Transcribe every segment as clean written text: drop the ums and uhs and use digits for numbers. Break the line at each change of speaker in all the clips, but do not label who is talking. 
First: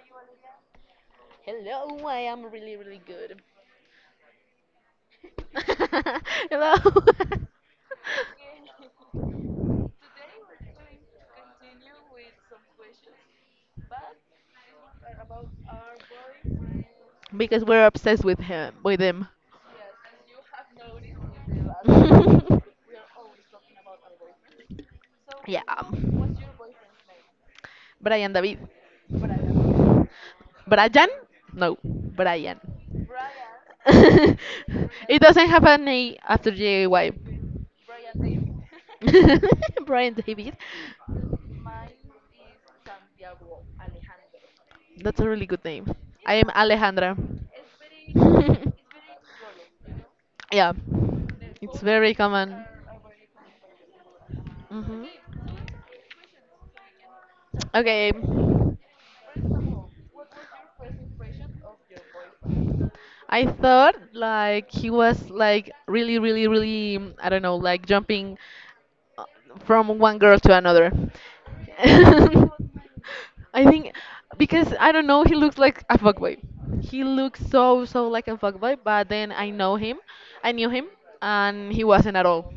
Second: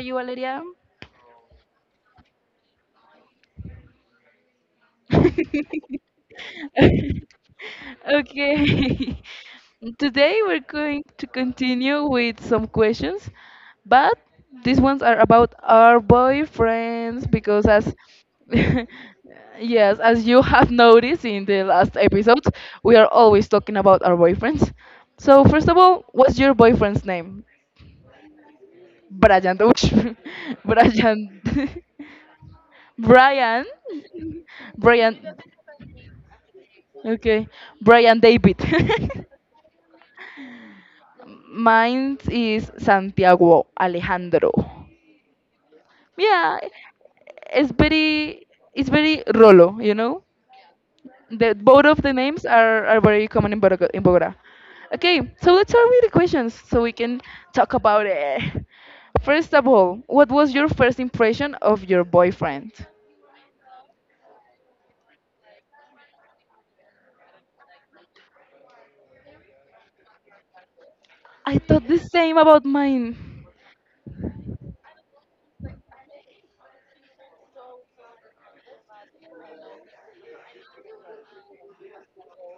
you, Valeria?
Hello, I am really, really good. Hello.
Okay. Today we're going to continue with some questions, but these ones are about our boyfriends
Because
because
we're
as
obsessed with him, with him.
yes, as you have noticed in the last episodes, we are always talking about our boyfriends. So
Yeah.
first of all, what's your boyfriend's name?
Brian David.
Brian, ouch,
Brian?
Brian,
No, Brian.
Brian, Brian,
It doesn't have an A after J Y.
okay, Brian David.
Brian David.
Mine is Santiago Alejandro.
That's a really good name. I am
Yeah,
Alejandra.
it's very, it's very Rolo, you know?
Yeah, it's
Both of the
very
names
common.
are very common in Bogota, in Bogota. Okay,
Hmm.
so let's start with the questions so we can talk about
Okay,
it. First of all, what was your first impression of your boyfriend?
I thought like he was like really, really, really, I don't know, like jumping uh, from one girl to another.
I thought the same about mine.
I think because I don't know, he looks like a fuckboy. He looks so like a fuckboy, but then I know him, I knew him, and he wasn't at all.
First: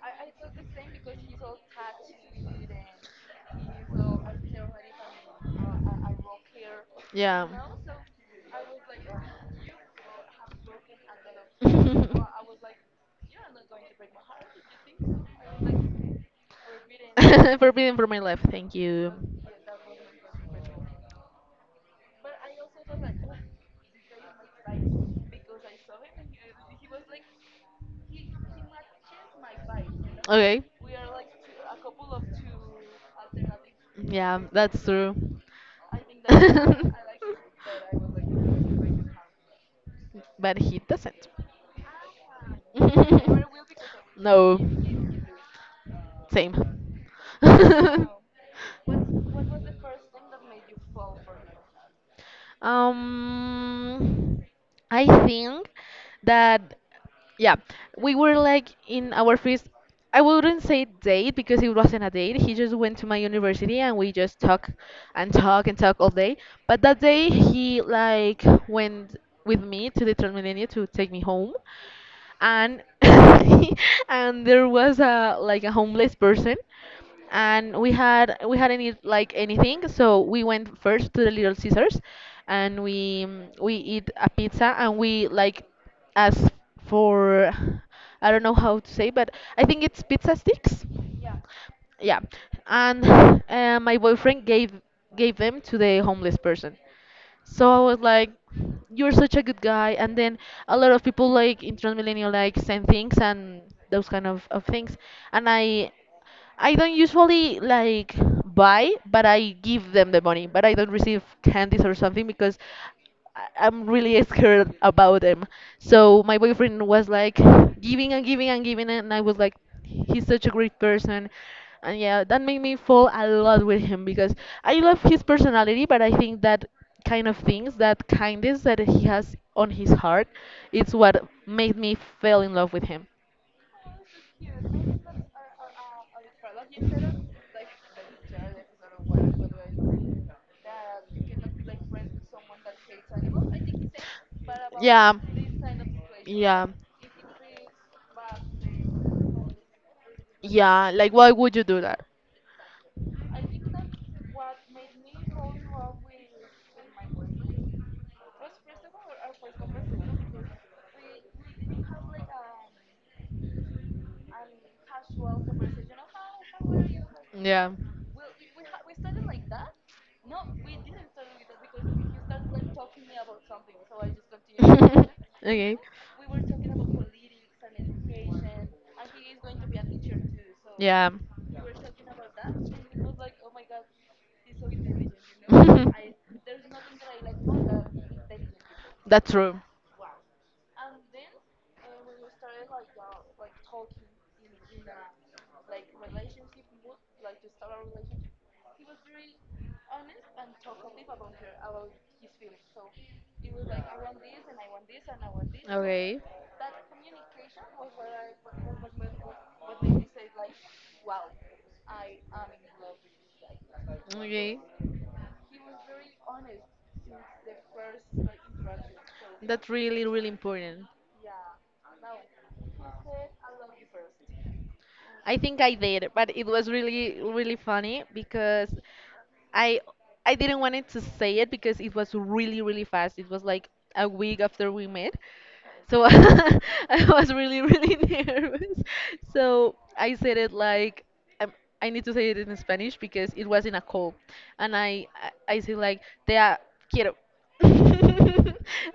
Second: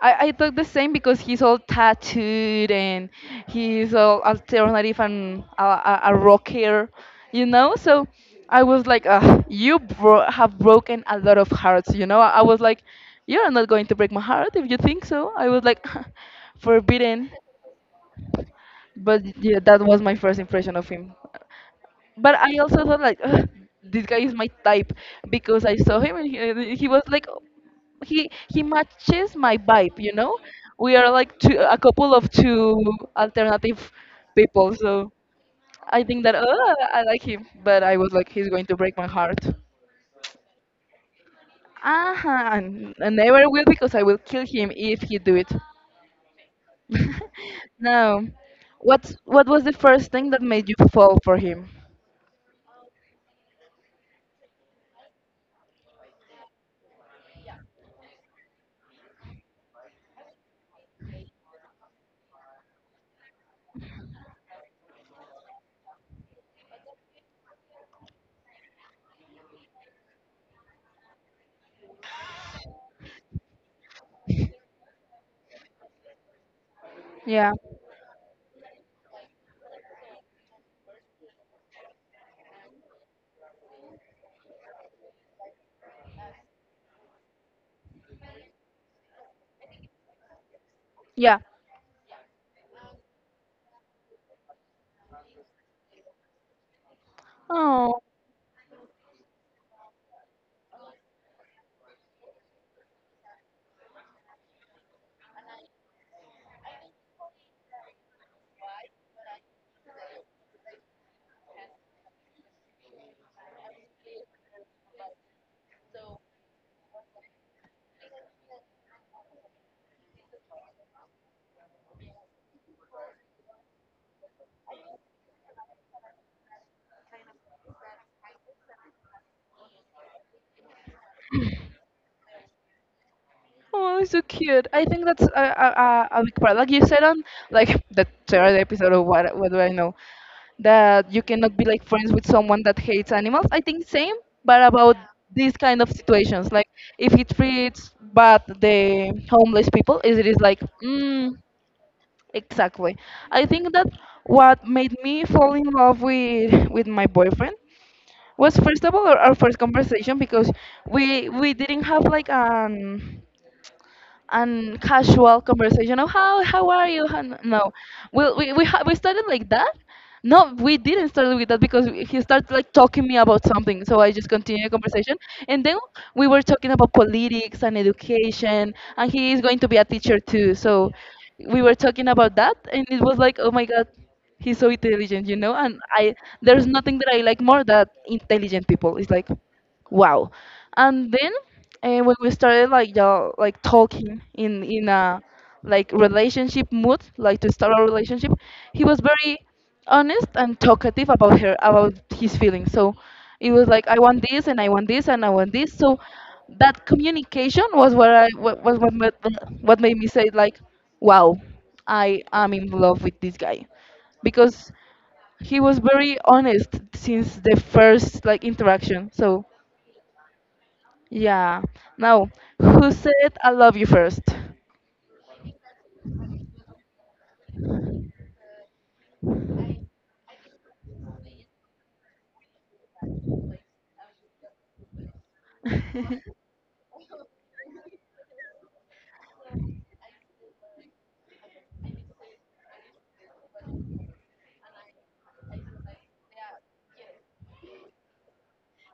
I thought the same because he's all tattooed and he's all alternative and a rocker, you
Yeah.
know? So I was like, ugh, you have broken a lot of hearts, you know? I was like, you're not going to break my heart if you think so. I was like, forbidden.
Forbidden for my life, thank you.
But yeah, that was my first impression of him. But I also thought like, ugh, this guy is my type because I saw him and he was like he matches my vibe, you know.
Okay.
We are like two, a couple of two alternative
Yeah,
people,
that's
so
true.
I think that, oh, I like him, but I was like, he's going to break my heart.
But he doesn't.
Ah, and I never will because I will kill
No.
him if he do it.
Same.
No, what was the first thing that made you fall for him?
Um, I think that yeah, we were like in our first. I wouldn't say date because it wasn't a date. He just went to my university and we just talk and talk and talk all day. But that day he like went with me to the Transmilenio to take me home, and and there was a homeless person,
Yeah,
and we hadn't eat like anything, so we went first to the Little Caesars, and we eat a pizza and we like ask for I don't know how to say, but I think it's pizza sticks.
yeah.
Yeah. And my boyfriend gave them to the homeless person, so I was
Oh.
like, "You're such a good guy," and then a lot of people like in Transmillennial like send things and those kind of things, and I don't usually like buy, but I give them the money. But I don't receive candies or something because I'm really scared about them. So my boyfriend was like giving and giving and giving, and I was like, he's such a great person. And yeah, that made me fall a lot with him because I love his personality, but I think that kind of things, that kindness that he has on his heart, it's what made me fell in love with him.
Oh, so cute. I think that's a big part. Like you said on like the third episode of what do I know, that you cannot be like friends with someone that hates animals. I think same, but about
Yeah.
these kind of situations,
Yeah.
like if it treats bad the homeless people, is it, is like,
Yeah. Like, why
mm,
would you do that?
exactly. I think that what made me fall in love with my boyfriend was first of all our first conversation because we didn't have like an and casual conversation of how are you?
Yeah.
No, well we started like that. No, we didn't start with that because he started like talking me about something, so I just continued the conversation, and then
Okay.
we were talking about politics and education, and he is going to be a teacher too, so
Yeah.
we were talking about that, and it was like, oh my god, he's so intelligent, you know, and I, there's nothing that I like more than intelligent people. It's like,
That's true.
wow. And then when we started like, yeah, like talking in a like relationship mood, like to start a relationship, he was very honest and talkative about her about his feelings, so it was like, I want this and I want this and I want this, so
Okay.
that communication was what I what made me say like, wow, I am in love with this guy,
Okay.
because he was very honest since the first like interaction. So
That's really, really important.
yeah. Now, who said I love you first?
I think I did, but it was really, really funny because I I didn't want to say it because it was really, really fast. It was like a week after we met. So I was really, really nervous. So I said it like um, I need to say it in Spanish because it was in a call, and I say like te quiero,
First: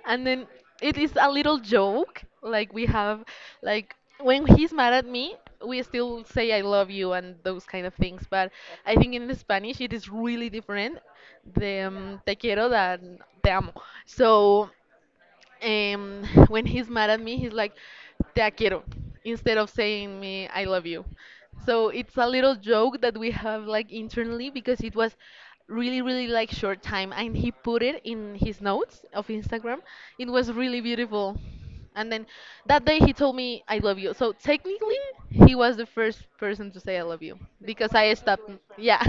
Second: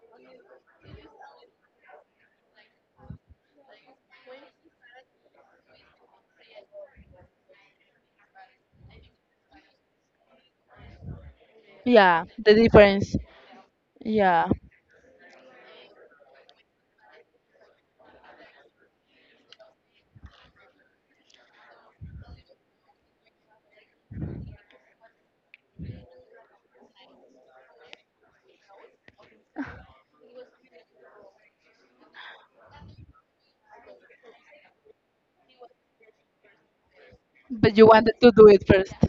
and then it is a little joke. Like we have like when he's mad at me, we still say I love you and those kind of things. But I think in Spanish it is really different. The
Yeah,
te
the
quiero
difference.
than te amo.
Yeah.
So um, when he's mad at me, he's like, te quiero, instead of saying me, I love you. So it's a little joke that we have like internally because it was really, really like short time and he put it in his notes of Instagram. It was really beautiful. And then that day he told me, I love you. So technically, he was the first person to say I love you
But you
because I
wanted to do
stopped.
it first.
Yeah.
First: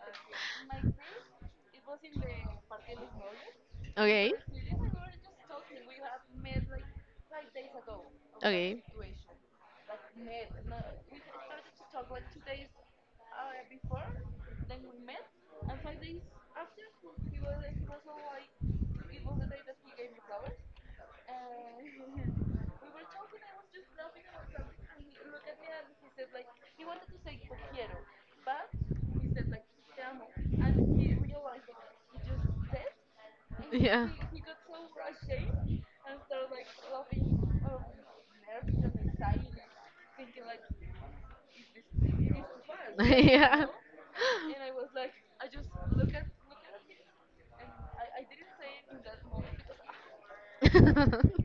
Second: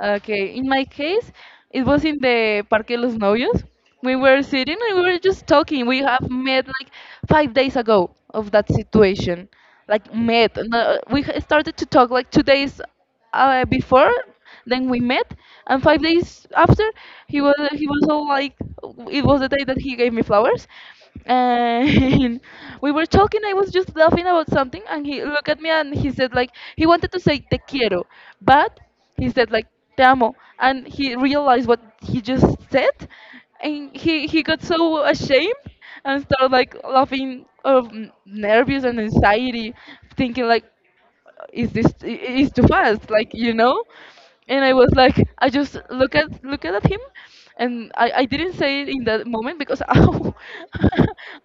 Okay, in my case, it was in the Parque Los Novios. We
Okay.
were sitting and we were just talking. We have met like 5 days ago of that
Okay.
situation. Like met. No, started to talk like 2 days before, then we met, and 5 days after he was all like, it was the day that he gave me flowers and we were talking, I was just laughing about something, and he looked at me and he said like, he wanted to say te quiero, but he said like te amo, and he realized what he just said, and he got so ashamed and started like laughing of nervous and anxiety, thinking like, is this is too fast, like, you know? And I was like, I just look at him, and I didn't say it in that moment because ow,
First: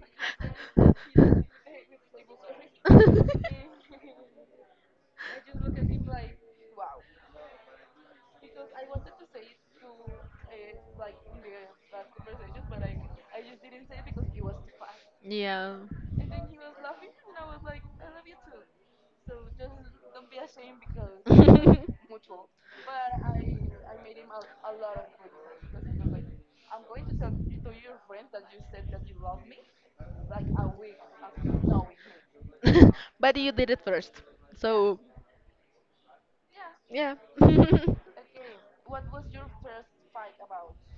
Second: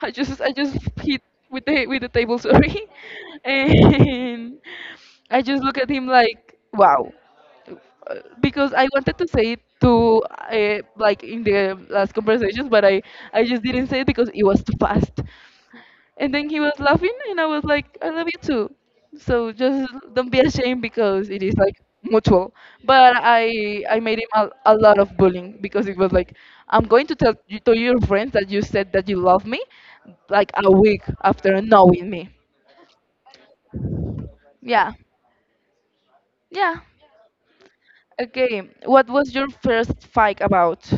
I just hit with the table, sorry. And I just look at him like, wow. Because I wanted to say it to like in the last conversations, but I just didn't say it because it was too fast.
Yeah.
And then he was laughing, and I was like, I love you too. So just don't be ashamed because it is like mutual. But I made him a lot of bullying because it was like, I'm going to tell you, to your friends, that you said that you love me, like a week after knowing me.
did it first. Yeah.
Yeah,
So,
yeah.
yeah.
Okay, what
Okay.
was your first fight about?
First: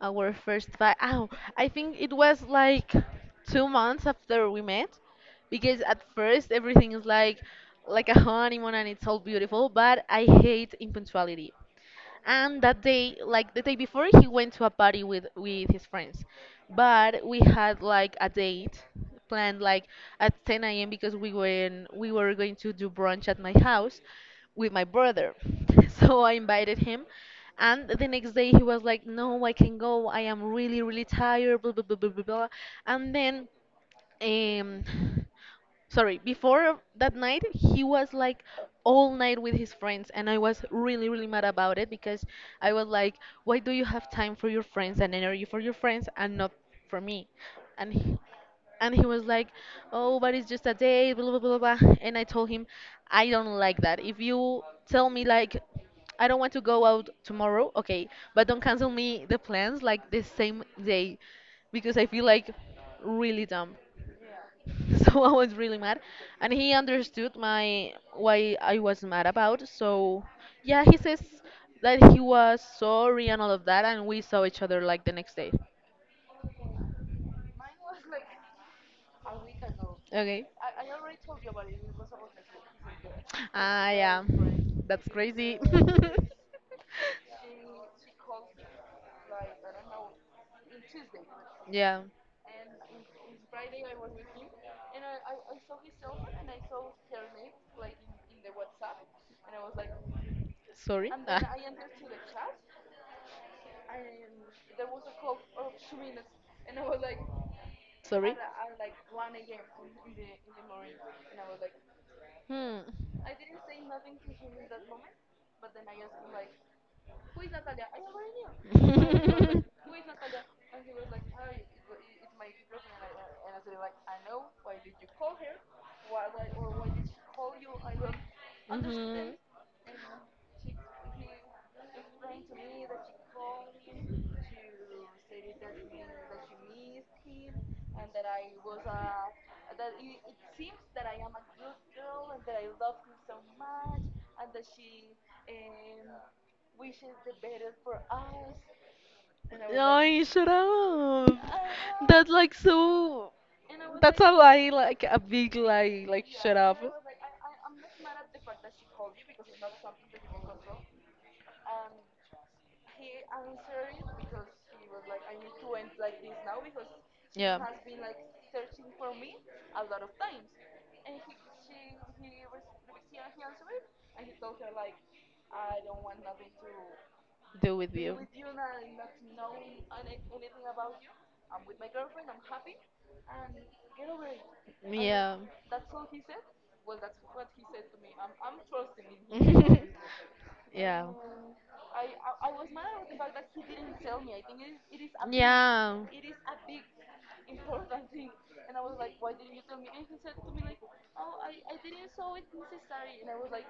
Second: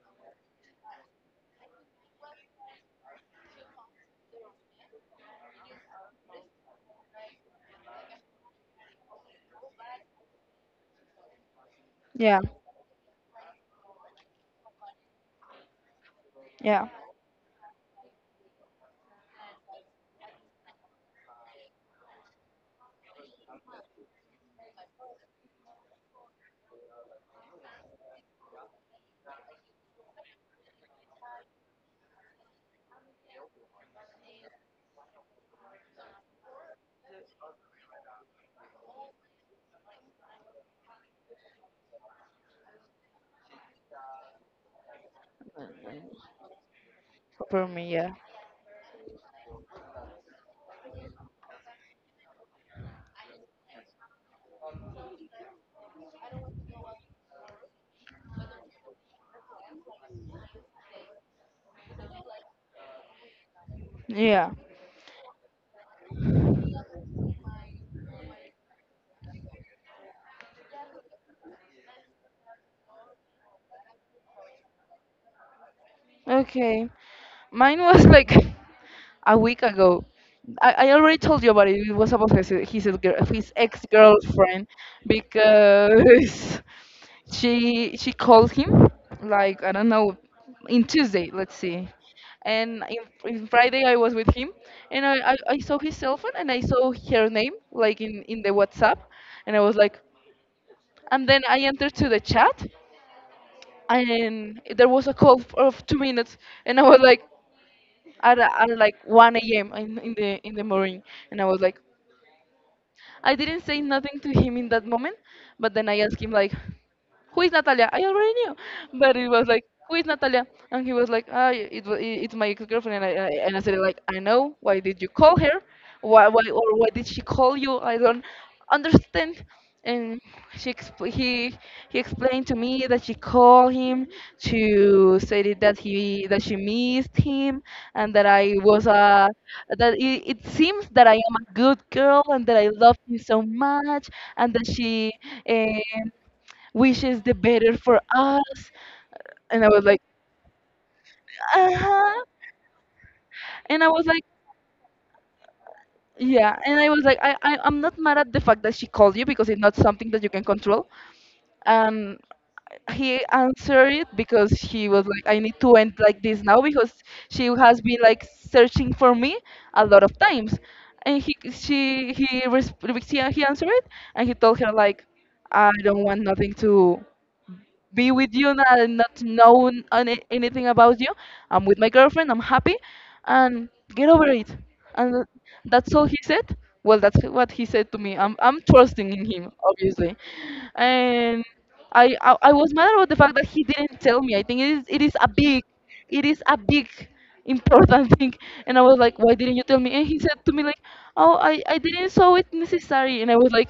Our first fight. Oh, I think it was like 2 months after we met, because at first everything is like a honeymoon and it's all beautiful, but I hate impunctuality.
Yeah,
And that day like the day before he went to a party with his friends,
yeah.
but we had like a date planned like at 10 a.m. because we were going to do brunch at my house with my brother. So I invited him, and the next day he was like, no, I can go, I am really really tired, blah blah blah blah blah, blah. And then um sorry, before that night he was like all night with his friends, and I was really really mad about it because I was like, why do you have time for your friends and energy for your friends and not for me?
For me,
and
yeah,
he, and he was like, oh, but it's just a day, blah blah blah blah blah. And I told him, I don't like that. If you tell me like, I don't want to go out tomorrow, okay, but don't cancel me the plans like the same day, because I feel like really dumb.
yeah.
So I was really mad, and he understood my why I was mad about. So yeah, he says that he was sorry and all of that, and we saw each other like the next day.
Okay. Mine was like a week ago.
Okay.
I already told you about it. It was about his his ex
Ah yeah,
girlfriend,
that's crazy.
because she called him like, I don't know, in Tuesday. Let's see.
Yeah,
And in Friday I was with him, and I saw his cell phone and I saw her name like in the WhatsApp, and I was like,
sorry.
and
Ah,
then I entered to the chat and there was of 2 minutes, and I was like,
sorry.
at like 1 a.m. In the morning, and I was like,
Hmm.
I didn't say nothing to him in that moment, but then I asked him like, who is Natalia? I already knew, but it was like, who is Natalia? And he was like, ah, it's my ex-girlfriend. And I and I said like, I know. Why did you call her? Why or why did she call you? I don't understand. And she expl- he explained to me that she called him to say that that he that she missed him, and that I was a, that it seems that I am a good girl and that I love him so much, and that she, eh, wishes the better for us. And I was like,
Ay, shut up.
uh huh.
That's like so.
And I was
Know.
like,
A lie, like a big lie.
yeah. And I was like, I, I'm not mad at the fact that she called you because it's not something that you can control. And he answered it because he was like, I need to end like this now, because she has been like searching for me a lot of times. And he answered it, and he told her like, I don't want nothing to
Don't do with.
be with you, and I not know any, anything about you. I'm with my girlfriend. I'm happy, and get over it. And
Yeah.
that's all he said. Well, that's what he said to me. I'm trusting in him, obviously,
Yeah. Yeah.
and I was mad about the fact that he didn't tell me. I think it is, it is a big, it is a big important thing. And I was like, why didn't you tell me? And he said to me like, oh, I didn't saw it necessary. And I was like,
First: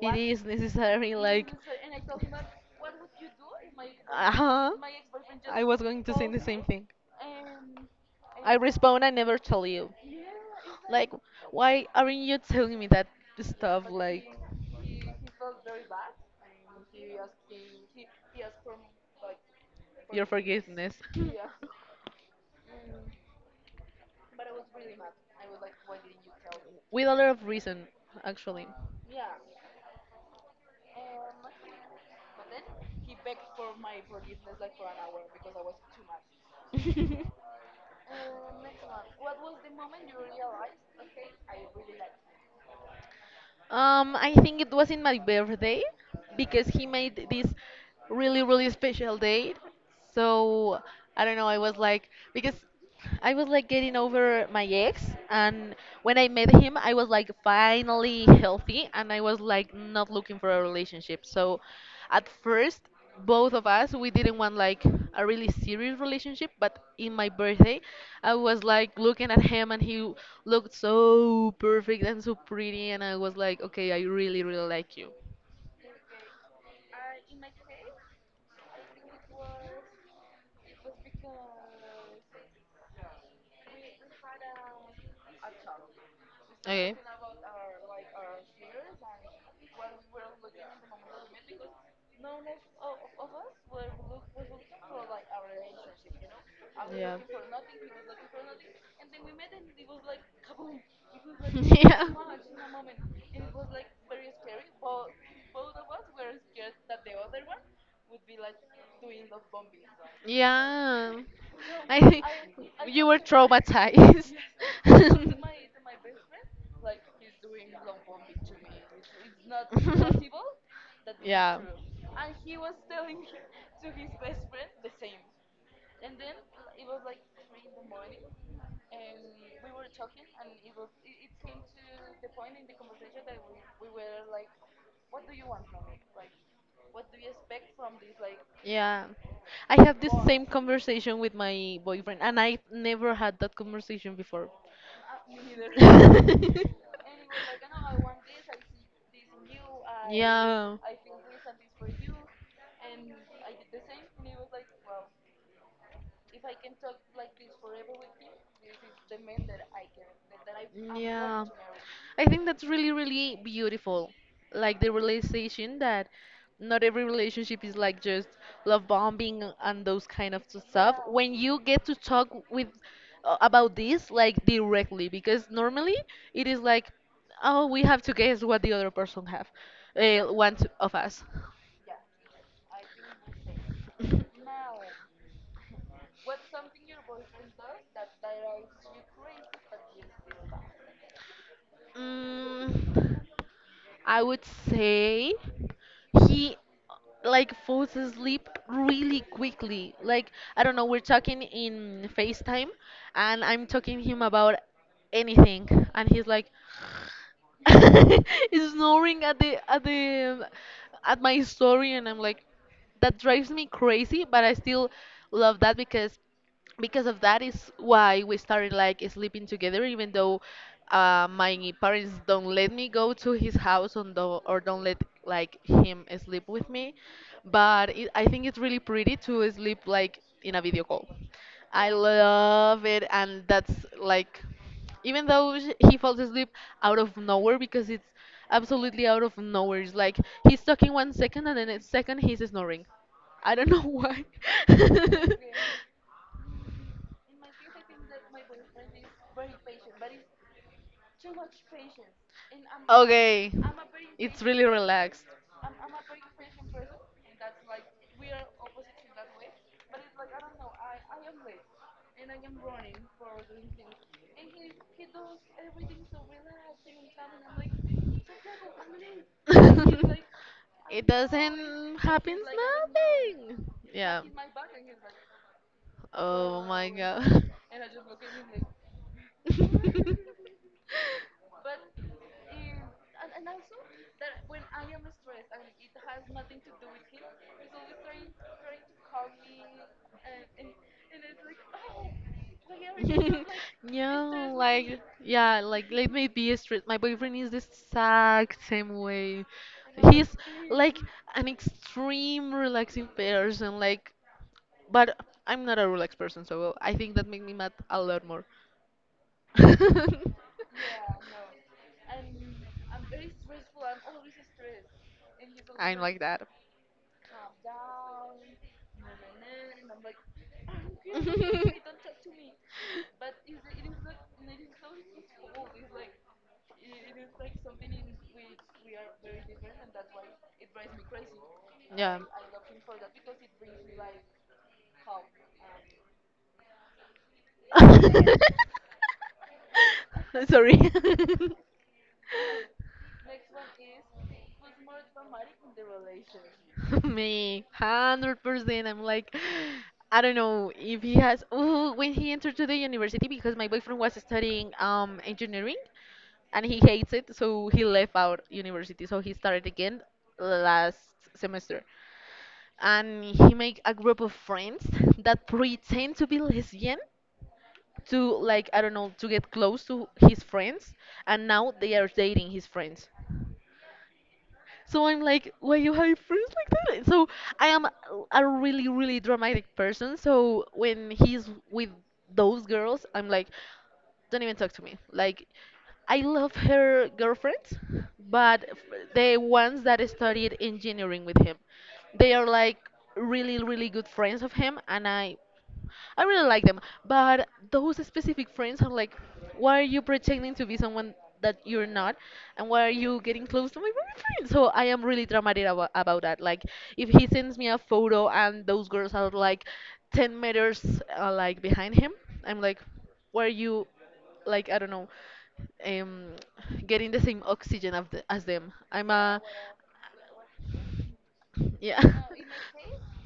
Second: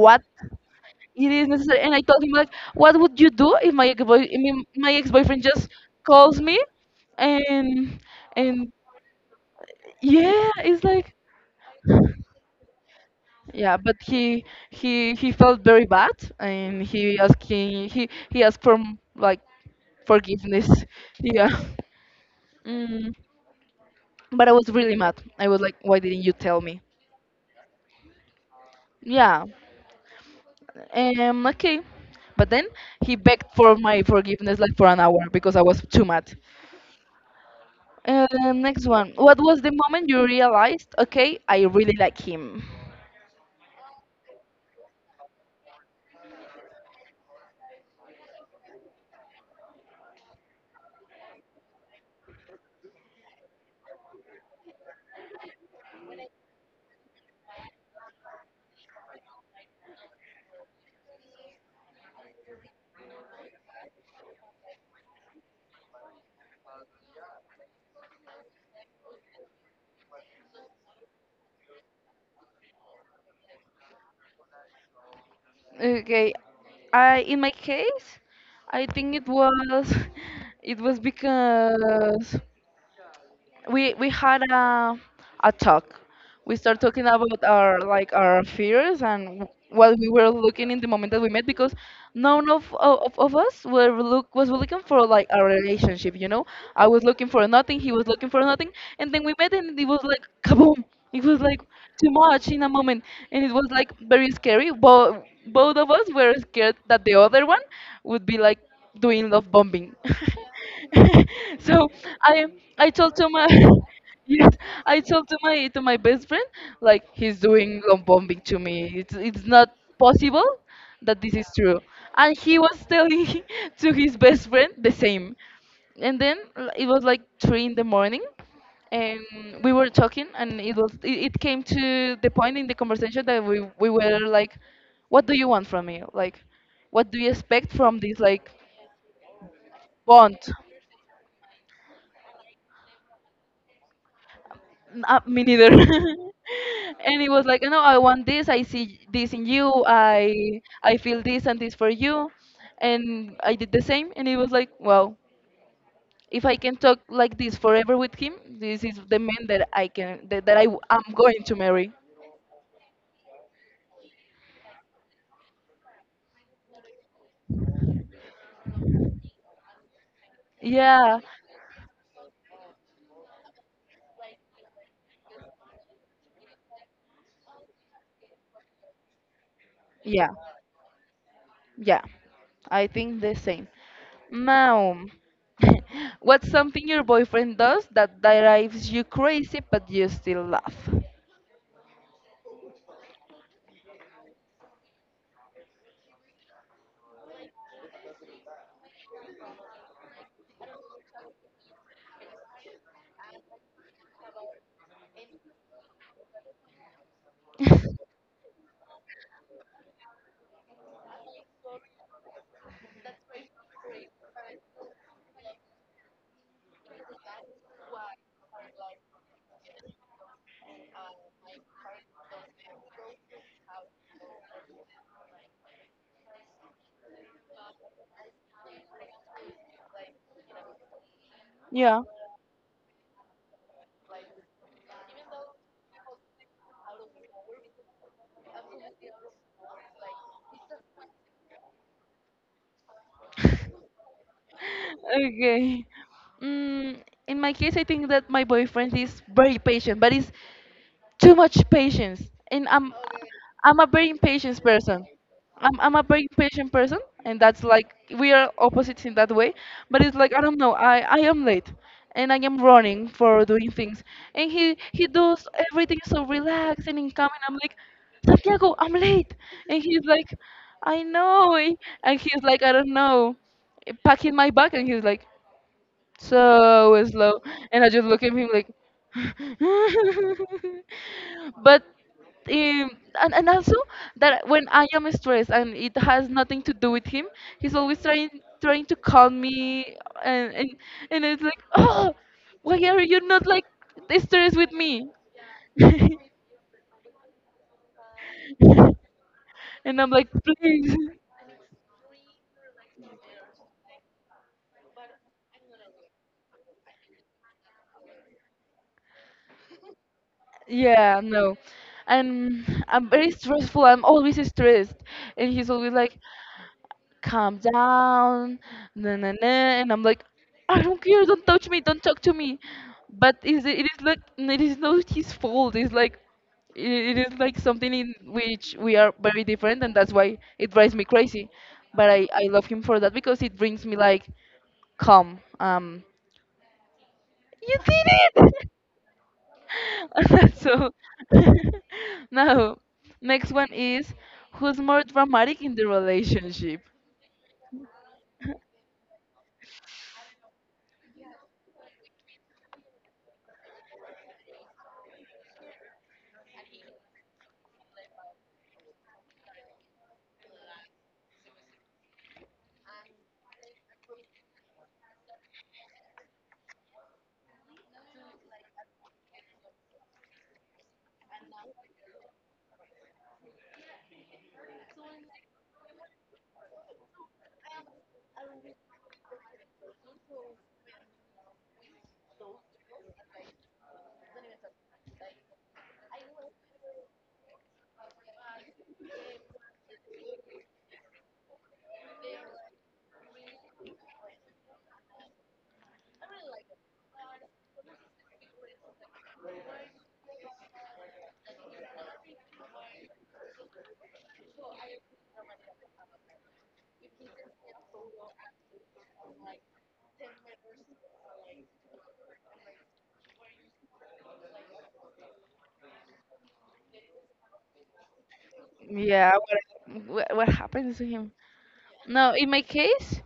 It is necessary,
It is
like.
necessary. And I told him like, what would you do if
Uh huh.
my ex boyfriend
I
just
was going to say the
calls me,
same thing.
and
I
and
respond, I never tell you.
yeah, it's
Like,
like,
why aren't you telling me that
yeah.
stuff?
But
Like,
he he felt very bad, and he he asked for like
your
forgiveness.
forgiveness.
Yeah. Mm. But I was really mad. I was like, why didn't you tell me?
With a lot of reason, actually.
Yeah. Okay. But then he begged for my forgiveness like for an hour because I was too mad. Uh, next one. What was the moment you realized, okay, I really like him?
I think it was in my birthday because he made this really, really special date. So I don't know, I was like, because I was like getting over my ex, and when I met him, I was like finally healthy and I was like not looking for a relationship. So at first, both of us we didn't want like a really serious relationship, but in my birthday I was like looking at him and he looked so perfect and so pretty, and I was like, okay, I really really like you.
Okay, I, in my case, I think it was it was because we had a talk. We started
Okay.
talking about our like our fears and what we were looking in the moment that we met, because none of us were look was looking for like a relationship. You know, I was
Yeah.
looking for nothing. He was looking for nothing, and then we met, and it was like kaboom! It was like
Yeah.
too much in a moment, and it was like very scary. But both of us were scared that the other one would be like doing love bombing.
Yeah.
So
I think
I I
you
told
were
to my
traumatized.
yes, I told to my best friend, like, he's doing love bombing to me. It's not possible that this is true. And he was telling to his best friend the same. And then it was like three in the morning, and we were talking, and it was, it came to the point in the conversation that we were like, what do you want from me?
Yeah.
Like, what do you expect from this, like,
Yeah. I have this
bond?
same conversation with my boyfriend, and I never had that conversation before.
Me neither. And it was like, no, I want this. I see this in you. I
Yeah.
I feel this and this for you. And I did the same. And it was like, wow, if I can talk like this forever with him, this is the man that I am going
Yeah.
to marry.
I think that's really, really beautiful. Like the realization that not every relationship is like just love bombing and those kind of stuff.
Yeah,
When you get to talk with about this like directly, because normally it is like, oh, we have to guess what the other person have,
yeah,
one to- of us.
yeah. I think the same. Now, what's something your boyfriend does that drives you crazy but you still laugh?
Mm. I would say he like falls asleep really quickly. Like I don't know, we're talking in FaceTime and I'm talking him about anything and he's like is snoring at my story and I'm like that drives me crazy but I still love that because of that is why we started like sleeping together even though my parents don't let me go to his house or don't let like him sleep with me, but it, I think it's really pretty to sleep like in a video call. I
Yeah.
love it, and that's like even though he falls asleep out of nowhere because it's absolutely out of nowhere. It's like he's talking one second and then next second he's snoring. I don't know why.
Okay. Mm, in my case, I think that my boyfriend is very patient, but it's too much patience, and i'm
Okay.
i'm a very
It's
impatient
really
person.
relaxed.
I'm a very impatient person, and that's like we are opposites in that way. But it's like, I don't know, I am late and I am running for doing things, and he does everything so relaxed and incoming, I'm like, Santiago, I'm late. And he's like, I
It
know,
doesn't
and he's
happens
like, I don't know,
nothing. Yeah.
packing my bag, and he's like
Oh my
so slow,
god.
and I just look at him like but um, and also that when I am stressed and it has nothing to do with him, he's always trying to calm me, and and, and it's like oh, why are you not like
No,
stressed with
like,
me?
yeah, like, let me be straight. My boyfriend is the exact same way.
And I'm like,
He's
please.
like an extreme relaxing person, like, but I'm not a relaxed person, so I think that made me mad a lot more.
Yeah, no. And I'm very stressful. I'm always stressed. And he's always
I'm,
like,
like that.
calm down. Na, na, na. And I'm like, I don't care. Don't touch me. Don't talk to me. But is it it is like it is not his fault. It's like it is like something in which we are very different, and that's why it drives me crazy. But
Yeah.
I love him for that because it brings me like calm. You did it.
Sorry.
So now next one is, who's more dramatic in the relationship?
Me, 100%. I'm like, I don't know if he has. Oh, when he entered to the university, because my boyfriend was studying engineering, and he hates it, so he left out university. So he started again last semester, and he make a group of friends that pretend to be lesbian to like I don't know to get close to his friends, and now they are dating his friends. So I'm like, why you have friends like that? So I am a really, really dramatic person. So when he's with those girls, I'm like, don't even talk to me. Like, I love her girlfriends, but the ones that studied engineering with him, they are like really, really good friends of him, and I really like them, but those specific friends are like, why are you pretending to be someone that you're not, and why are you getting close to my boyfriend? So I am really dramatic about that. Like, if he sends me a photo and those girls are like 10 meters like behind him, I'm like, why are you, like, I don't know, um, getting the same oxygen as them?
Yeah, what happens to him?
Yeah.
No, in my case,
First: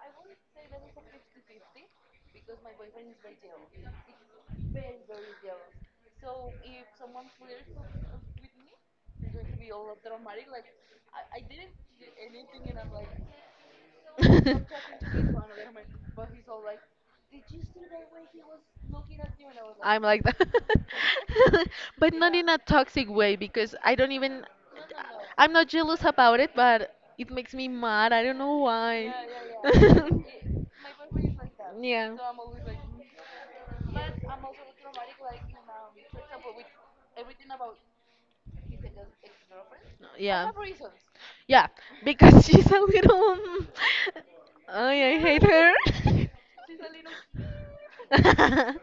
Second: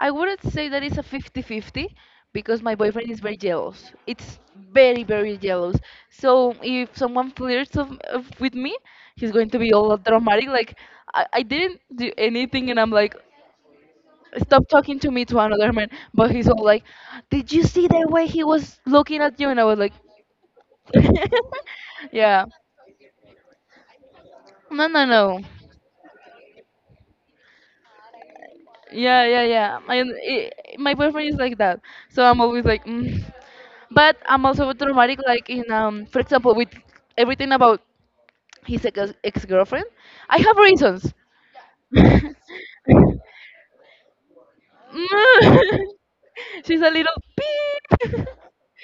I wouldn't say that it's a 50-50 because my boyfriend is very jealous. It's very very jealous. So if someone flirts with me, he's going to be all dramatic. Like, I didn't do anything, and I'm like, stop talking to me to another man. But he's all like, did you see the way he was looking at you? And I was like,
I'm like that. But not
yeah.
in a toxic way because I don't even no, no,
No,
no.
no, no.
I'm not jealous about it, but it makes me mad. I don't know why.
Yeah, yeah, yeah. I, i my boyfriend is like that.
Yeah.
So I'm always like, mm. But I'm also traumatic, like, in, for example, with everything about his ex-girlfriend. I
Yeah.
have reasons.
Yeah, because she's a little. Ay, I hate her.
Mm. She's a little beep.
she's like a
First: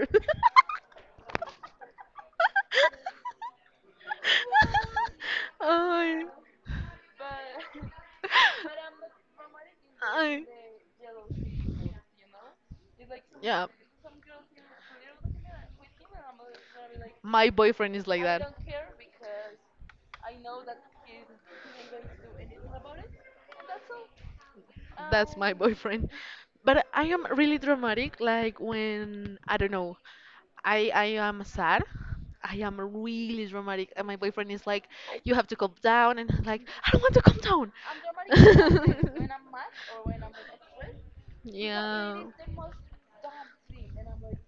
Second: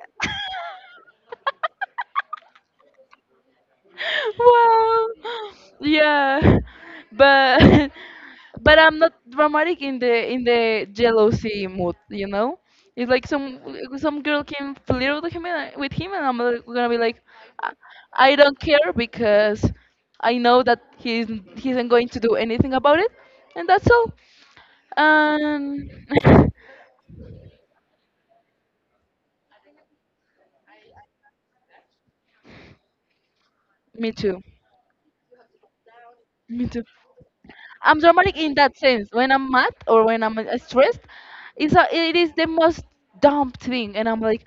little.
Well,
Ay.
yeah, but but I'm not dramatic in the in
Ay.
the jealousy mood, you know. It's like some
Yeah,
some girl can flirt with him and, with him, and I'm like gonna be like,
my
I
boyfriend is like
I
that.
don't care because I know that he isn't going to do anything about it, and that's all.
That's my
And
boyfriend. But I am really dramatic. Like when I don't know, I am sad. I am really dramatic, and
me
my
too,
boyfriend is like, "You have to calm down," and I'm like,
me too.
"I don't want to calm down."
I'm dramatic in that sense. When I'm mad or when I'm stressed, it
Yeah.
is the most dumb thing, and I'm like,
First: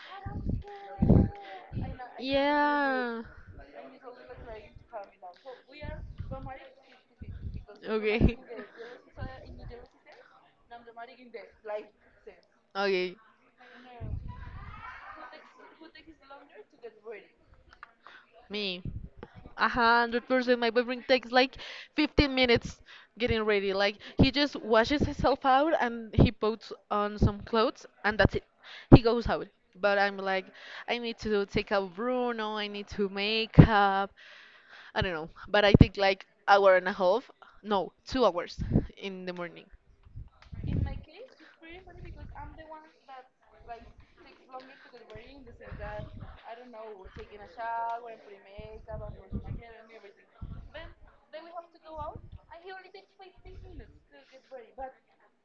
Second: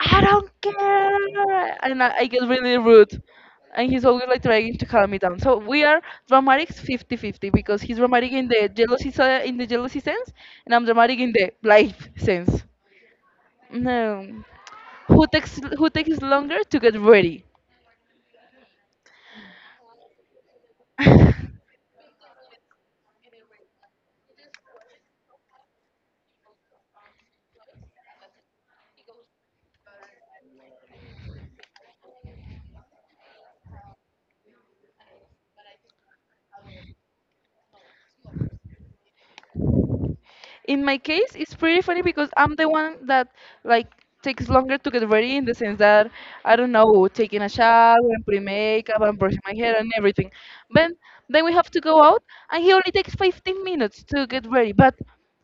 I don't care, and I get really rude.
Yeah.
And he's always like trying to calm me down. So we are dramatic 50-50 because he's dramatic
Okay.
in in the jealousy sense, and I'm dramatic in the life sense.
Okay.
No, who takes longer to get ready?
Me, 100%. My boyfriend takes like 15 minutes getting ready. Like he just washes himself out and he puts on some clothes and that's it. He goes out. But I'm like, I need to take out Bruno. I need to make up. I don't know. But I take like hour and a half. No, 2 hours in the morning.
In my case, it's pretty funny because I'm the one that, like, takes longer to get ready in the sense that, I don't know, taking a shower and putting makeup and brushing my hair and everything. But then we have to go out, and he only takes 15 minutes to get ready, but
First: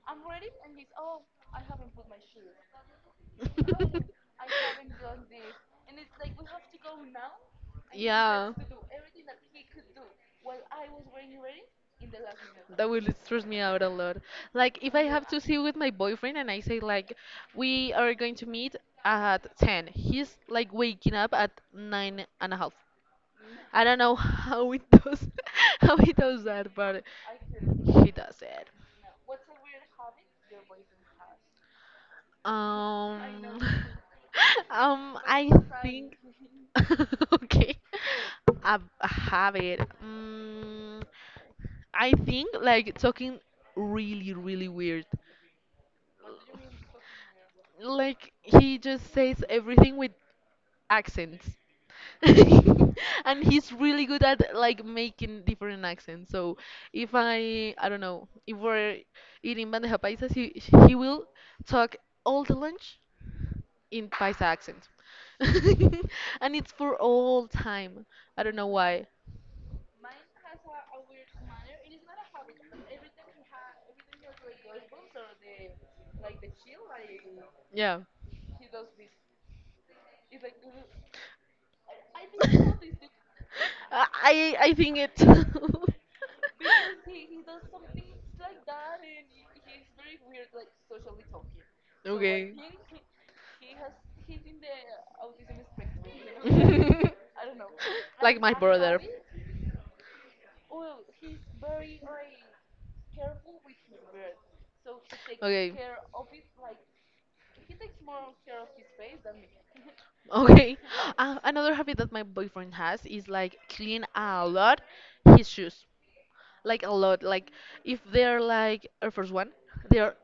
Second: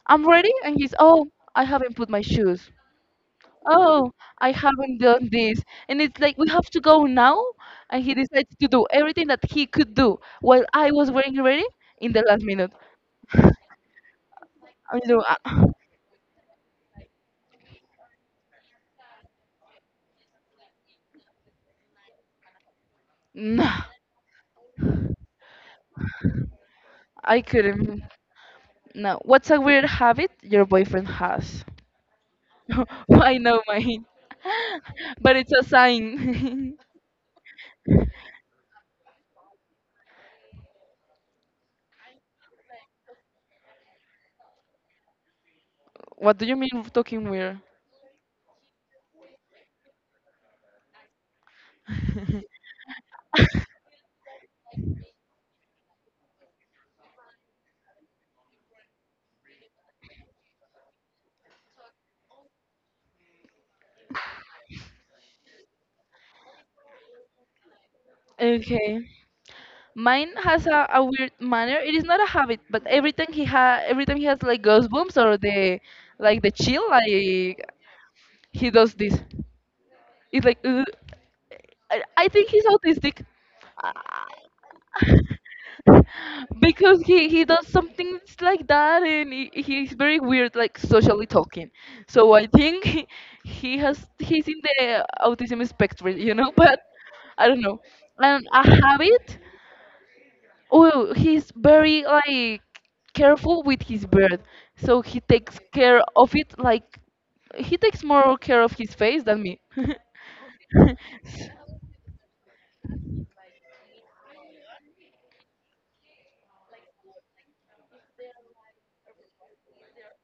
I'm ready and he's, oh, I haven't put my shoes, oh, I haven't done this. And it's like, we have to go now, and he
yeah.
decides to do everything that he could do while I was getting ready in the last minute.
That will stress me out a lot. Like if
I
I
know.
have to see with my boyfriend and I say like we are going to meet at 10. He's like waking up at nine and a half.
No,
I don't know how it does how he does that, but
I couldn't.
he does it.
No. What's a weird habit your boyfriend has? I
Um
know mine. But
I
it's a
think
sign.
okay. A habit. Mm, I think like talking really really weird.
What do you mean talking weird?
Like he just says everything with accents. and he's really good at like making different accents. So if I don't know, if we're eating bandeja paisas, he will talk all the lunch in paisa accent. and it's for all time. I don't know
Okay.
why.
Mine has a weird manner. It is not a habit, but every time he has like ghost booms or the, like the chill, like, he
Yeah.
does this. It's like, ugh. I think he's autistic,
I think it.
because he does something like that, and he's very weird, like, socially talking. So I
Okay.
think he's in the autism spectrum, you know. But I don't know.
like
And
my
a
brother.
habit, oh, he's very, like, careful with his bird, so he takes
Okay.
care of it like, he takes more care of his face than me.
Okay. Another habit that my boyfriend has is like clean a lot his shoes. Like a lot. Like if they're like our first one, they're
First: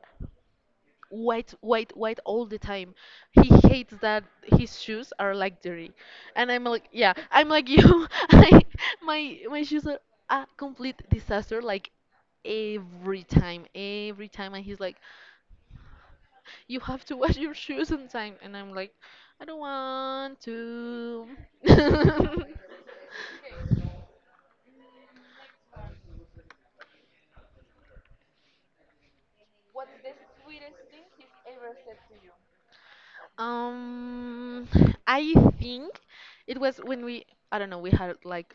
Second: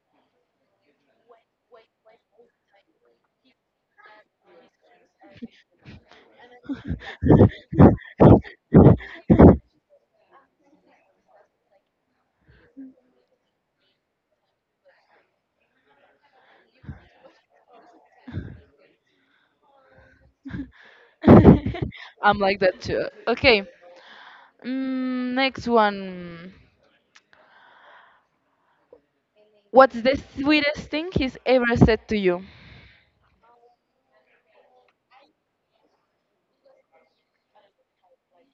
white, white, white all the time. He hates that his shoes are like dirty, and I'm like, yeah, I'm like you. I, my my shoes are a complete disaster, like every time, and he's like, you have to wash your shoes on time, and I'm like, I don't want to.
I'm like that too. Okay. Mm, next one. What's the sweetest thing he's ever said to you?
Um, I think it was when we, I don't know, we had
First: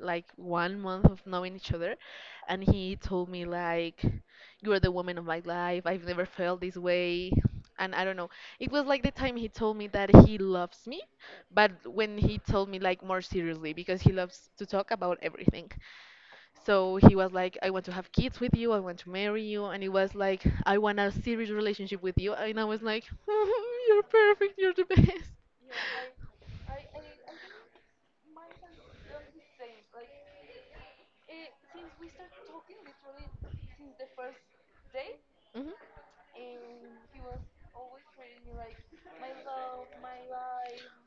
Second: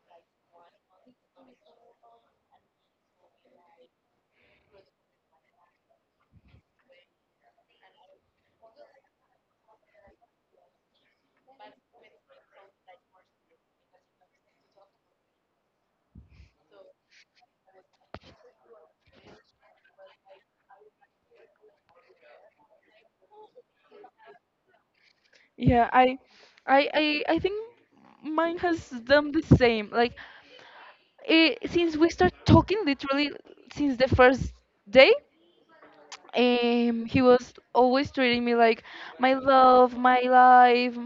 like 1 month of knowing each other and he told me like you are the woman of my life. I've never felt this way, and I don't know, it was like the time he told me that he loves me, but when he told me like more seriously because he loves to talk about everything. So he was like I want to have kids with you, I want to marry you, and it was like I want a serious relationship with you, and I was like you're perfect, you're the best.
Yeah, I think mine has done the same. Like, since we start talking, literally since the first day,
Hmm.
he was always treating me like my love, my life,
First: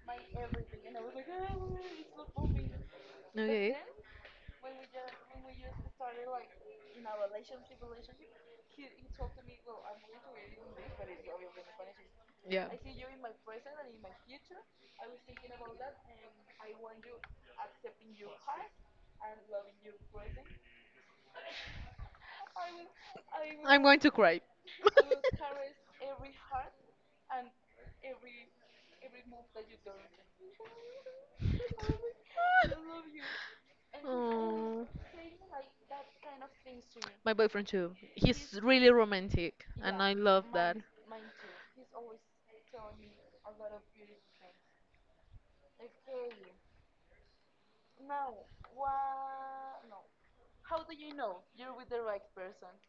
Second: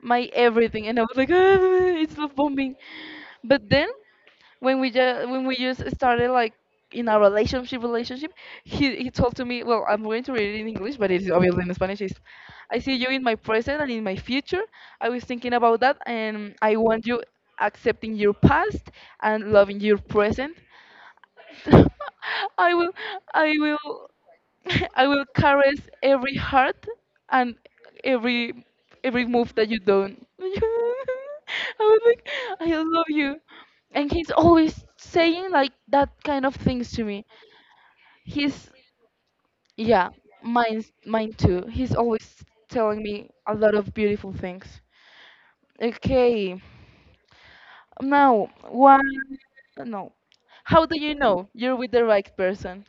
my everything, and I was like, ah, it's love bombing. But
Okay.
then when we just started like in a relationship relationship, he told to me, well, I'm going to read it in English, but it's obviously in Spanish. Is,
Yeah.
I see you in my present and in my future. I was thinking about that, and I want you accepting your past and loving your present. I will, I will,
Am going to cry.
I will caress every heart and every every move that you don't. I was like, I love you, and he's always
Oh,
saying like that kind of things to me.
my boyfriend too. He's
He's
really romantic, and
Yeah,
I love that.
mine too. He's always telling me a lot of beautiful things. Okay, now one, no, how do you know you're with the right person?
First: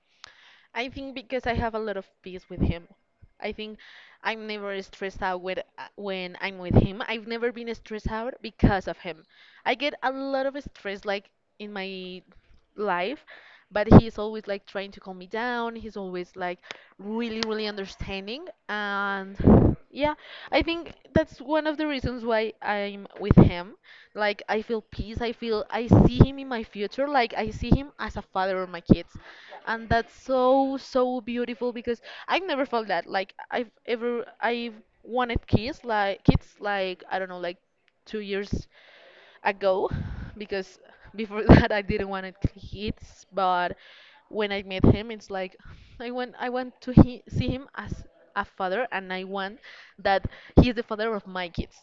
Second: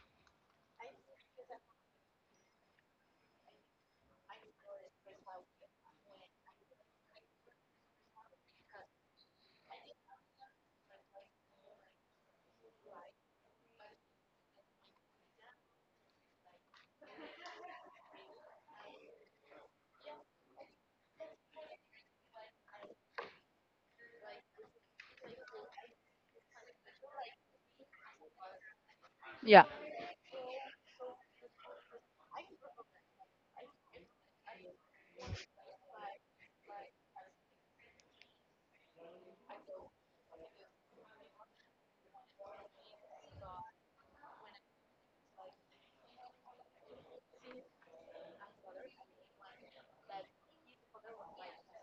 I think because I have a lot of peace with him. I think I'm never stressed out with, when I'm with him. I've never been stressed out because of him. I get a lot of stress like in my life, but he's always like trying to calm me down. He's always like really, really understanding. And yeah, I think that's one of the reasons why I'm with him. Like I feel peace. I feel I see him in my future. Like I see him as a father of my kids,
Yeah.
and that's so so beautiful because I've never felt that like I've ever I've wanted kids like I don't know like 2 years ago, because before that I didn't want it kids, but when I met him it's like I want to see him as a father and I want that he's the father of my kids.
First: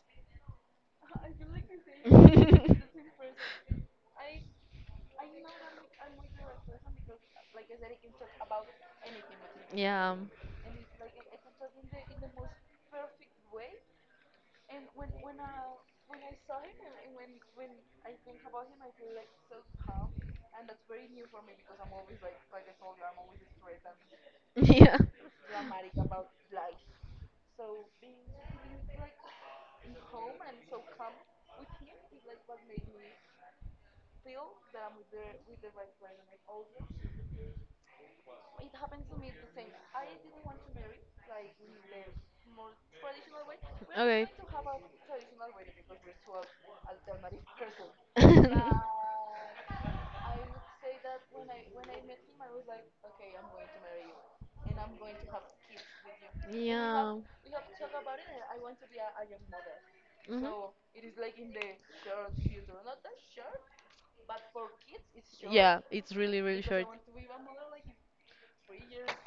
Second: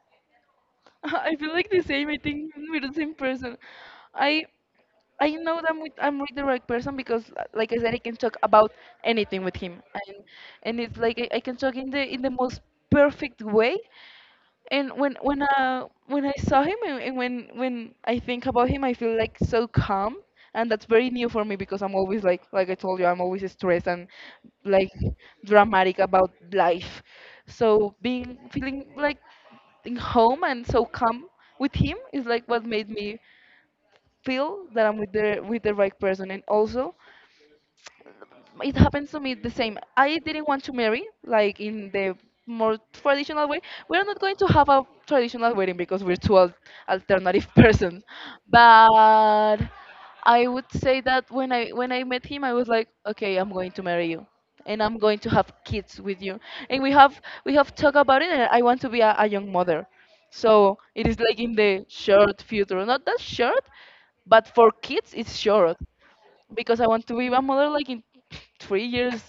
I feel like the same. I think we're the same person. I I know that I'm with the right person because, like I said, I can talk about anything with him,
Yeah.
and it's like I can talk in the most perfect way, and when I saw him, and when I think about him, I feel like so calm, and that's very new for me because I'm always like I told you, I'm always stressed and like
Yeah.
dramatic about life. So being feeling like in home and so calm with him is like what made me feel that I'm with the right person. And also, it happens to me the same. I didn't want to marry, like, in the more traditional way. We're not
Okay.
going to have a traditional wedding because we're two alternative persons. But I would say that when I met him, I was like, okay, I'm going to marry you, and I'm going to have kids with you. And
Yeah.
we have talked about it, and I want to be a young mother.
Mhm.
So it is like in the short future, not that short, but for kids it's short,
Yeah, it's really really
because I
short.
want to be a mother like in 3 years,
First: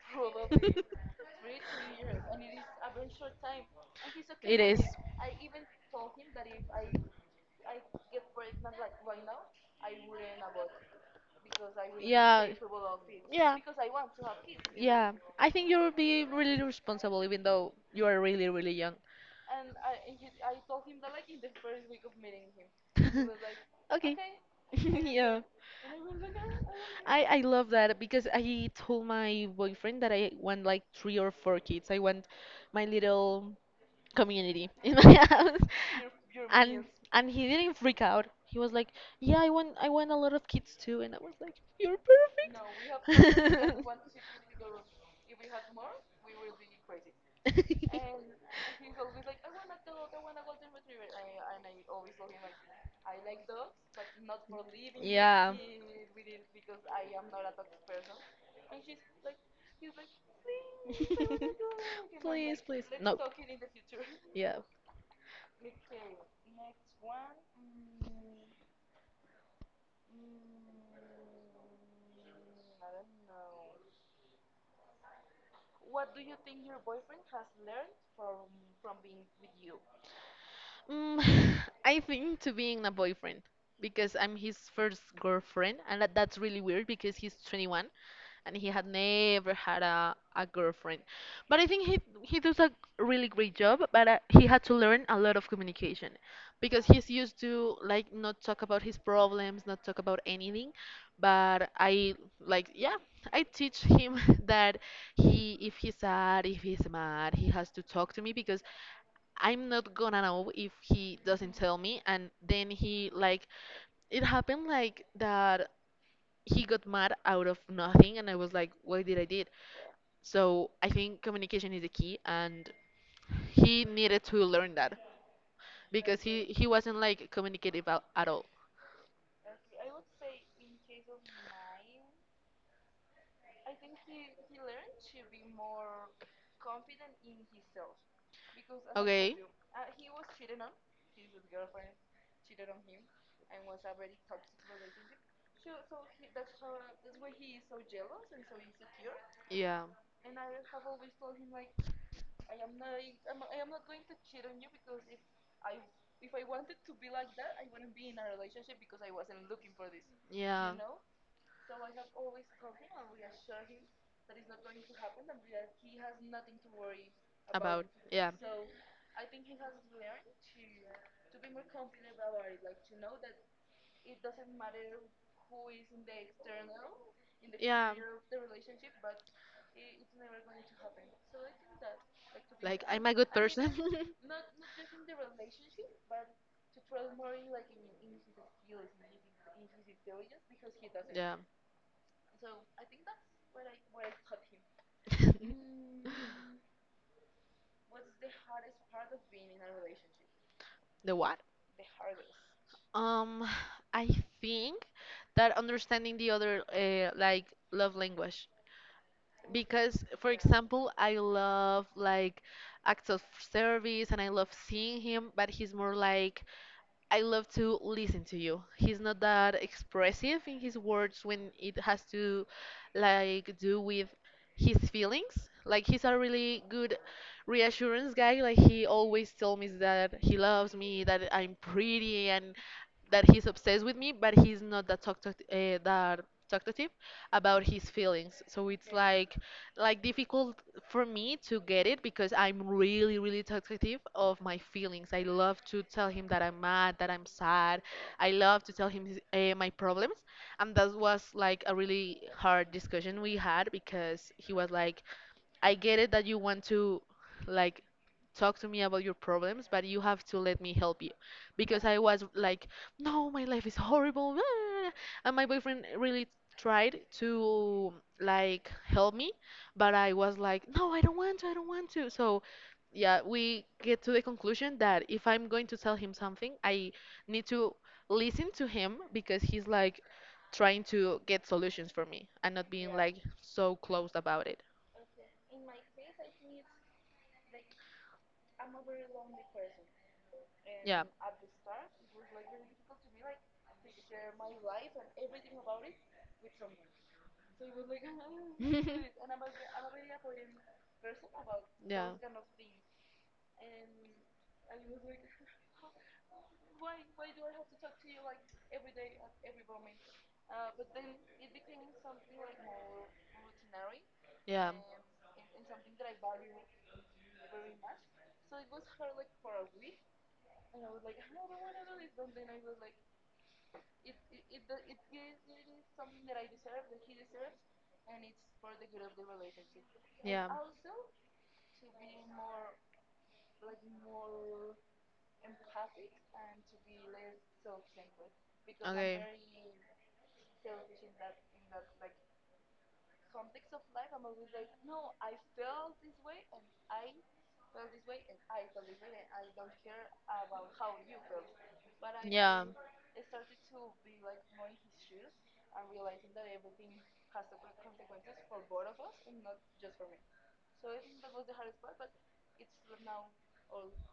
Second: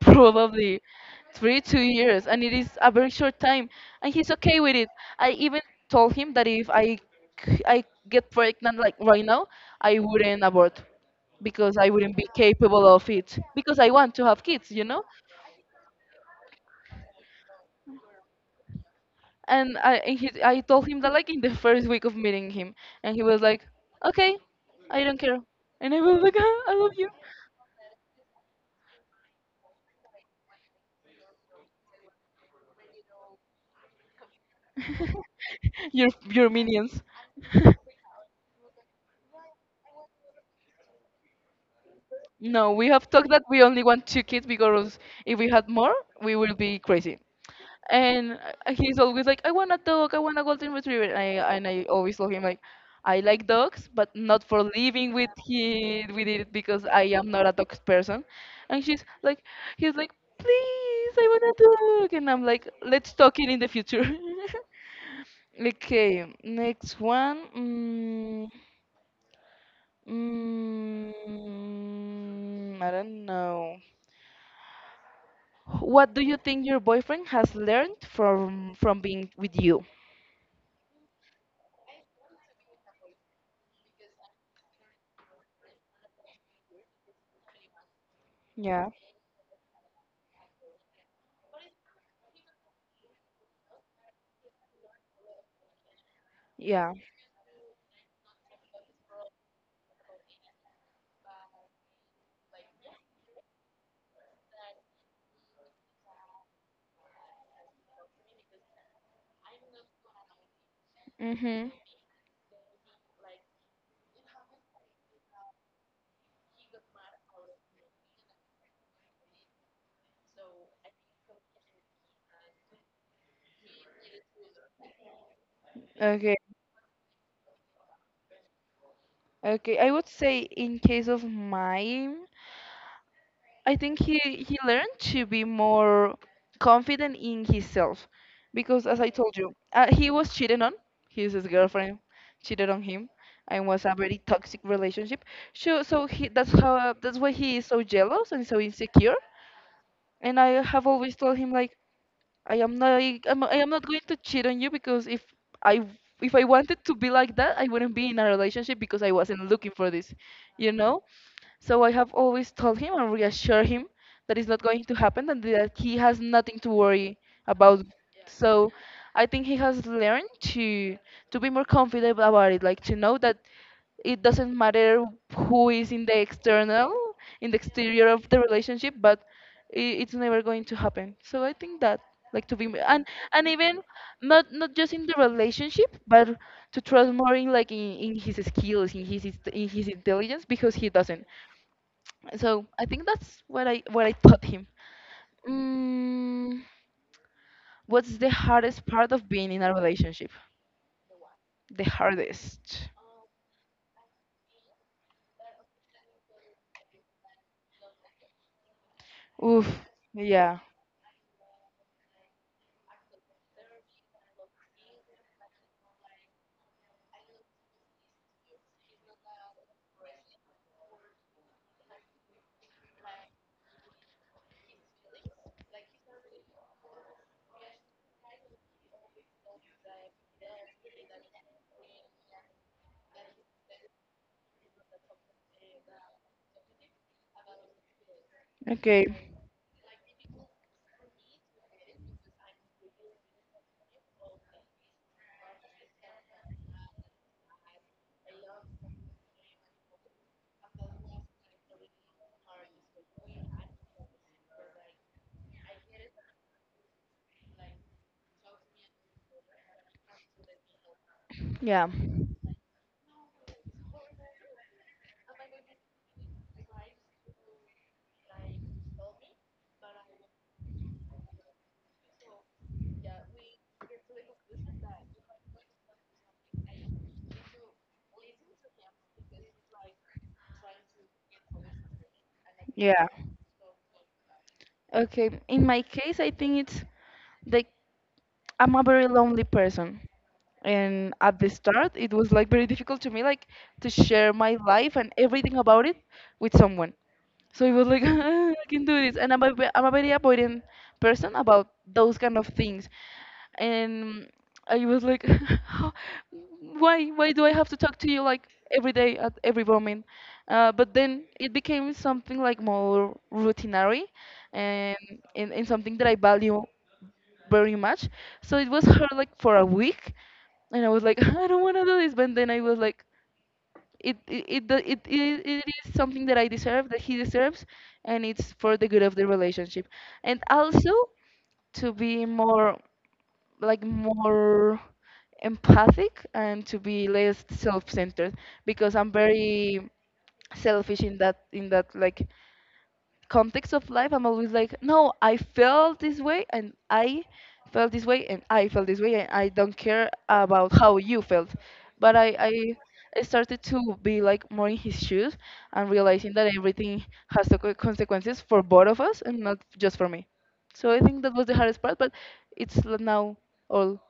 probably three, 2 years, and it is a very short time, and he's okay with it. I even told him that if I get pregnant like right now, I wouldn't abort because I wouldn't be
Yeah.
capable of it
Yeah.
because I want to have kids, you know.
Yeah. I think you'll be really responsible even though you are really really young.
And I and he, I told him that like in the first week of meeting him, and he was like, okay,
okay.
I don't care,
Yeah.
and I was like, I love you.
I love that because I told my boyfriend that I want like 3 or 4 kids. I want my little community in my house,
Your
and
minions.
and he didn't freak out. He was like yeah i want a lot of kids too, and I was like you're
No, we have
perfect.
talked that we only want two kids, because if we had more, we will be crazy. And he's always like, I want a dog, I want a golden retriever. And I always tell him like, I like dogs, but not for living
yeah.
with it because I am not a dog person. And he's like, please, I want a dog. And I'm
please
like, let's
no.
talk it in the future.
Yeah.
Okay, next one. Mm, mm, I don't know. What do you think your boyfriend has learned from being with you?
Mm, I think to being a boyfriend because I'm his first girlfriend, and that's really weird because he's 21 and he had
Yeah,
never had a girlfriend. But I think he does a really great job, but he had to learn a lot of communication because
yeah.
he's used to like not talk about his problems, not talk about anything. But I like yeah, I teach him that he if he's sad, if he's mad, he has to talk to me because I'm not gonna know if he doesn't
Mm-hmm.
tell me. And then he like it happened like that he got mad out of nothing and I was like, why did I did? So I think communication is the key and he needed to learn that because
Okay,
he wasn't like communicative at all.
okay. I would say in case of mine. I think he learned to be more confident in himself because, as I told
Okay?
you, he was cheated on. His girlfriend cheated on him, and was a very toxic relationship. So so he that's how that's why he is so jealous and so insecure.
Yeah.
And I have always told him like I am not I am not going to cheat on you because I if I wanted to be like that, I wouldn't be in a relationship because I wasn't looking for this, you
Yeah.
know. So I have always told him and reassured him that it's not going to happen and that he has nothing to worry about.
About yeah.
So I think he has learned to be more confident about it, like to know that it doesn't matter who is in the external, in the
Yeah.
exterior of the relationship, but it's never going to happen. So I think that, like, to be
Like I'm a good
and
person.
even not not just in the relationship, but to trust more in like in his skills, in his intelligence, because he doesn't.
Yeah.
So I think that's what I taught him. Mm, what's the hardest part of being in a relationship?
The what?
The hardest.
Um, I think that understanding the other like love language,
Oof.
because for
Yeah.
example, I love like acts of service and I love seeing him, but he's more like I love to listen to you. He's not that expressive in his words when it has to like do with his feelings. Like he's a really good reassurance guy. Like he always tells me that he loves me, that I'm pretty and that he's obsessed with me, but he's not that talk that talkative about his feelings. So it's
Okay.
like difficult for me to get it because I'm really really talkative of my feelings. I love to tell him that I'm mad, that I'm sad. I love to tell him his, my problems, and that was like a really hard discussion we had because he was like, I get it that you want to like talk to me about your problems, but you have to let me help you. Because
Yeah.
I was like, no, my life is horrible. And my boyfriend really tried to like help me, but I was like, no, I don't want to, I don't want to. So yeah, we get to the conclusion that if I'm going to tell him something, I need to listen to him because he's like trying to get solutions for me and not being
Yeah.
like so closed about it.
Okay. In my case, I think it's like, I'm a very lonely person.
Yeah.
And at the start, it was like very difficult to me, like to share my life and everything about it with someone. So it was like, I can do this. And I'm a, I'm a very avoidant person about
Yeah,
those kind of things. And I was like, how, why do I have to talk to you like every day at every moment? But then it became something like more routinary,
yeah,
and, and something that I value very much. So it was hard like for a week, and I was like, I don't want to do this. But then I was like, it do- it is something that I deserve, that he deserves, and it's for the good of the relationship. And
yeah.
also to be more empathic and to be less self-centered, because I'm
Okay.
very selfish in that, in that like context of life. I'm always like, no, I felt this way and I felt this way and I felt this way, and I don't care about how you felt. But
Yeah.
I started to be like more in his shoes and realizing that everything has the consequences for both of us and not just for me. So I think that was the hardest part, but it's now all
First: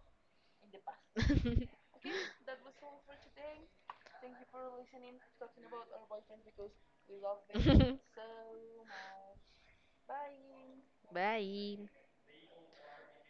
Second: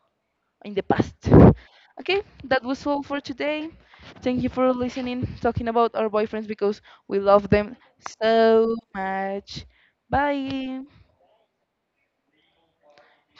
in the past. Okay, that was all for today. Thank you for listening, talking about our boyfriends, because we love them so much. Bye.
Bye.